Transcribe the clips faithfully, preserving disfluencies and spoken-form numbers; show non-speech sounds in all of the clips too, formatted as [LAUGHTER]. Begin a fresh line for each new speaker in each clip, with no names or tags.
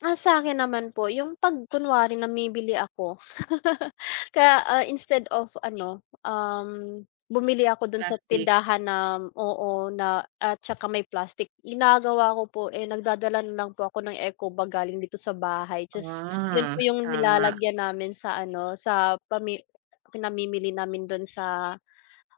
Ah, sa'kin naman po yung 'pag kunwari namimili ako. [LAUGHS] Kaya, ah, instead of ano, um, bumili ako dun sa
Plastic.
tindahan na oo, na at saka may plastic ginagawa ko po, eh, nagdadala na lang po ako ng eco bag galing dito sa bahay ta's 'yun po
Ah,
'yung
tama.
nilalagyan namin sa ano, sa pami pinamimili namin dun sa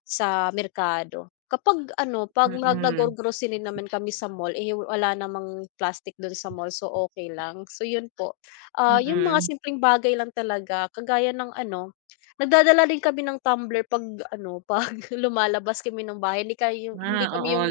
sa merkado. Kapag ano, 'pag mag
Mm.
naggo-grocery naman kami sa mall, eh, wala namang plastic dun sa mall so, okey lang. So 'yun po, ah, 'yung mga
Mm.
simpleng bagay lang talaga kagaya ng ano, nagdadala din kami ng tumbler 'pag ano, 'pag lumalabas kami ng bahay. Kindi kay hindi
Ah,
kami
oo,
'yung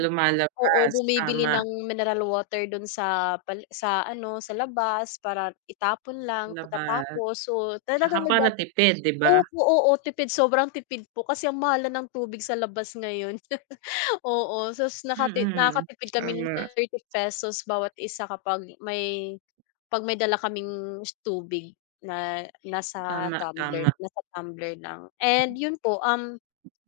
oo,
lumalabas,
bumibili
tama.
ng mineral water dun sa pali sa ano, sa labas para itapon lang
Labas,
pagkatapos. So,
'tsaka
talagang
para
nagdadal
tipid, 'di ba?
opo, oo, tipid sobrang tipid po kasi ang mahal na ng tubig sa labas ngayon. [LAUGHS] Oo, sas nakati
Mm,
nakatipid kami ng
tama.
thirty pesos bawat isa kapag may 'pag may dala kaming s tubig na nasa
Tama,
tumbler,
tama.
nasa tumbler lang. And 'yun po, um,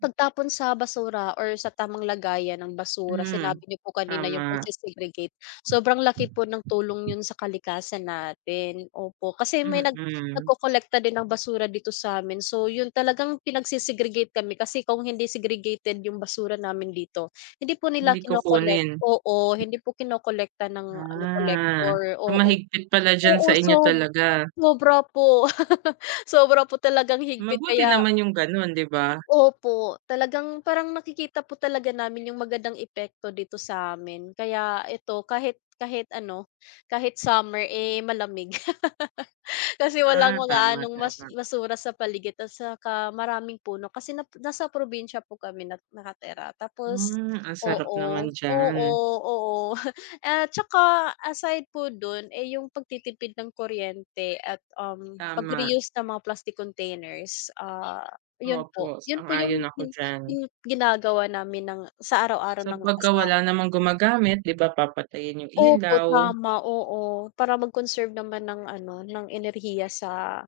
pagtapon sa basura or sa tamang lagayan ng basura
Hmm,
sinabi niyo po kanina yung
tama.
pagse-segregate. Sobrang laki po ng tulong 'yun sa kalikasan natin, opo. Kasi may nag
Mm.
nagkolekta din ng basura dito sa'min so, 'yun talagang pinagse-segregate kami kasi kung hindi segregated 'yung basura namin dito, hindi po nila
Hindi
kino-collect
kukunin.
oo, hindi po kinokolekta ng ano,
Ah.
collector,
So,
oo.
mahigpit pala diyan
Oo,
sa inyo
sob
talaga.
sobra po. [LAUGHS] Sobra po talagang higpit
Mabuti
kaya
naman 'yung ganon, 'di ba?
Opo, talagang parang nakikita po talaga namin 'yung magandang epekto di to sa'min kaya ito kahit kahit ano, kahit summer, eh, malamig. [LAUGHS] Kasi walang
Ah,
mga
tama,
anong mas
tama.
basura sa paligid ta's tsaka maraming puno kasi nasa probinsya po kami na nakatira. Tapos
Hmm, ang sarap
oo,
naman
oo,
diyan.
oo. [CHUCKLES] At tsaka aside po dun, eh, 'yung pagtitipid ng kuryente at, um,
Tama.
pagre-use ng mga plastic containers, ah, 'yun po,
Opo,
'yun po 'yung
sang-ayon ako diyan.
'yung ginagawa namin ng sa araw-araw
So,
ng
pagka
asawa
wala
ko.
namang gumagamit, di ba, papatayin yung
Opo,
ilaw.
tama, oo. Para mag-conserve naman ng ano, ng enerhiya sa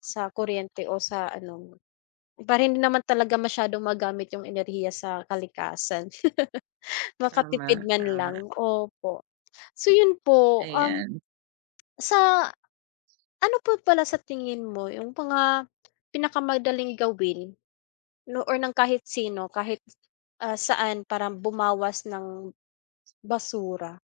sa kuryente o sa ano, para hindi naman talaga masyadong magamit yung enerhiya sa kalikasan. [LAUGHS] Makatipid
Tama,
man lang
tama.
opo. So, 'yun po, um,
Ayan.
sa ano po pala sa tingin mo 'yung mga pinakamadaling gawin nu or ng kahit sino, kahit, ah, saan, parang bumawas ng basura?